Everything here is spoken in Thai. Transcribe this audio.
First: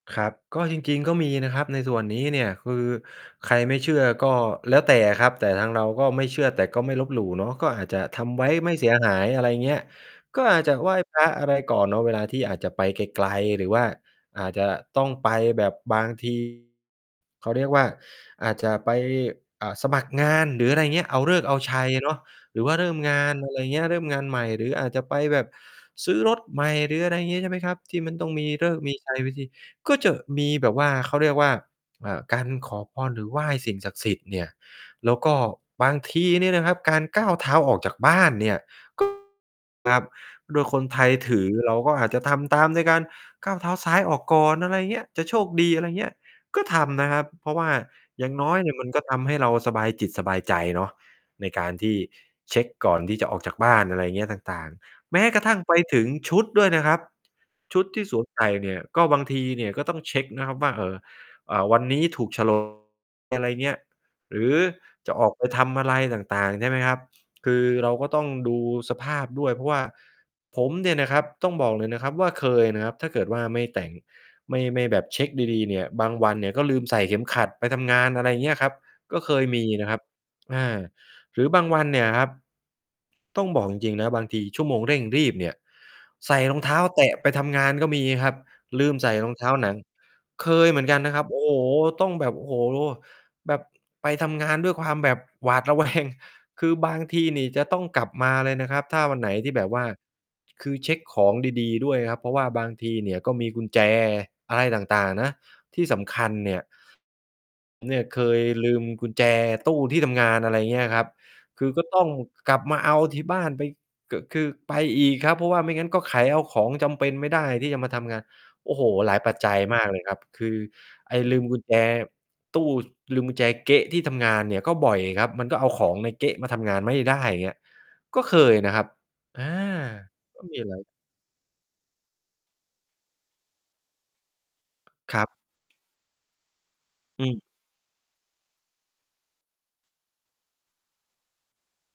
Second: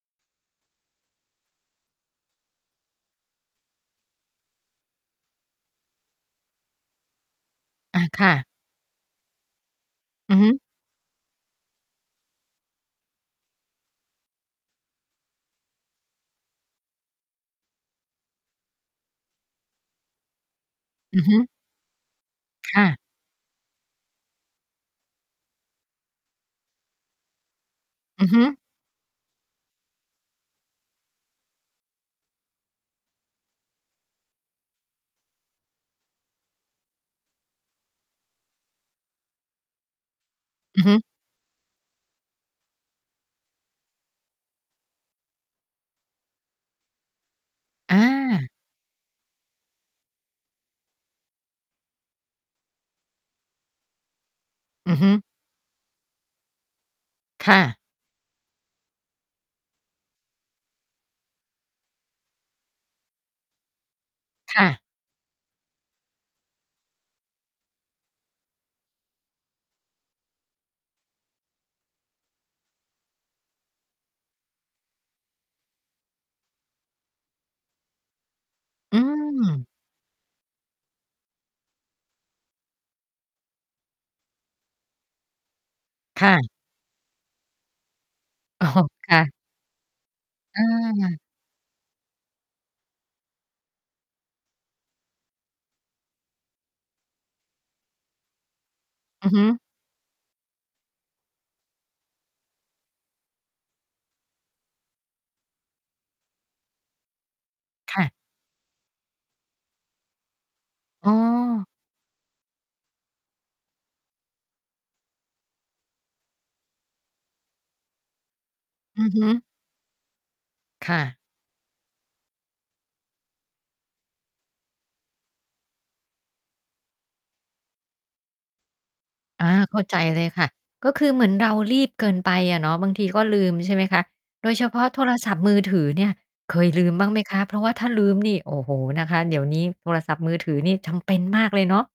ครับ ก็จริง ๆ ก็มีนะครับในส่วนนี้เนี่ย คือใครไม่เชื่อก็แล้วแต่อะครับ แต่ทางเราก็ไม่เชื่อ แต่ก็ไม่ลบหลู่เนาะ ก็อาจจอะา คท่ำไะ ว้ไม่เสียหาย อะไรอย่างเงี้ย อือก็ฮึ อาจจะไหว้พระอะไรก่อนเนาะเวลาที่อาจจะไปไกล ๆ หรือว่าอาจจะต้องไปแบบบาง ที เขาเรียกว่า อาจจะไป อ่า สมัครงาน หรืออะไรอย่างเงี้ย เออืาอฤฮึ กษ์เอาชัยเนาะ หรือวค่าเ่ริ่มะ งาน อะไรเงี้ย เริ่มงานใหม่ หรืออาจจะไปแบบซื้อรถใหม่ หรืออะไรอย่างงี้ ใช่ไหมครับ ที่มันอตื้อองฮึ มีฤกษ์มีชัยพิธี ก็จะมีแบบว่า เขาเรียกว่า อ่า การขอพรหรือไหว้สิ่งศักดิ์สิทธิ์เนี่ย แล้วก็บางทีเนี่ยนะครับการก้าวเท้าออกจากบ้านเนี่ย ก็ ครับ โดยคอืนอฮึ ไทยถือเราก็อาจจะทำตามในการก้าวเท้าซ้ายออกก่อน อะไรอย่างเงี้ย จะโชคดี อะไรเงี้ย ก็ทำนะครับ เพราะว่าออย่างา น้อยเนี่ย มันก็ทำให้เราสบายจิตสบายใจเนาะในการที่เช็กก่อนที่จะออกจากบ้าน อะไรเงี้ยต่าง อือฮึ ๆ แม้กระทั่งไปถึงชุดด้วยนะครับ ค่ะ ชุดที่สวมใส่เนี่ย ก็บางทีเนี่ยก็ต้องเช็กนะครับว่า เอ่อ อ่า วันนี้ถูก โฉลก อะไรเงี้ย หรือค่ะ จะออกไปทำอะไรต่าง ๆ ใช่ไหมครับ คือเราก็ต้องดูสภาพด้วย เพราะว่าผมเนี่ยนะครับต้องบอกเลยนะครับว่า เคยนะครับ ถ้าเกิดว่าไม่แต่ง ไม่ ไม่แบบเช็กดี ๆ เนี่ย บางวันก็ลืมใส่เข็มขัดไปทำงาน อะไรอย่างเงี้ยครับ อืก็เคยมีม นะครับ อา หรือบางวันเนี่ยครับ ต้องบอกจริง ๆ นะบางทีชั่วโมงเร่งรีบเนี่ย คใ่ส่ะ รองเท้าแตะไปทำงาน ก็มีครับ อ๋อ ลืมใสค่่ระ องเท้าหนัง เคยเหมือนกันนอา ะครับ โอ้โฮ ต้องแบบ โอ้โฮ แบบไปทำงานด้วยความแบบ หวาดระแวง คือบางทีนี่จะต้องกลับมาเลยนะครับ ถ้าวันไอหืนอฮึ ที่แบบว่า คือเช็กของดี ๆ ด้วยครับ เพราะว่าบางทีเนี่ยก็มีกุญแจอะไรต่าง ๆ นะที่สำคัญเนี่ย เนคี่่ยะ เคยลืมกุญแจตู้ที่ทำงาน อะไรอย่างเงี้ยครัอบ ๋คอ ือก็ต้องกลับมาเอาที่บ้านไป ก คือไปอีกครับ เพราะว่าไม่งั้นก็ไขเอาของจำเป็นไม่ได้ที่จะมาทำงาน โอ้โฮ อืหอลาฮยปัจึ จัยมากเลยครับ คือค่ไะ อ้ลืมกุญแจตู้ ลืมกุญแจเก๊ะที่ทำงานเนี่ยก็บ่อยครับ มันก็เอาของในเก๊ะมาทำงานไม่ได้ อย่างเงี้ย ก็เคยนะครับ อา อา เข้าใจเลยก็ค่ะ มีอะไร ก็คือเหมือนเรารีบเกินไปอะเนาะ บางทีก็ลืม ใช่ไหมคะ โดยเฉพาะโทรครัศบ ัพท์มือถือเนี่ย เคยลืมบ้างไหมอืคม ะ? เพราะว่าถ้าลืมนี่ โอ้โฮ นะคะ เดี๋ยวนี้โทรศัพท์มือถือนี่จำเป็นมากเลยเนาะ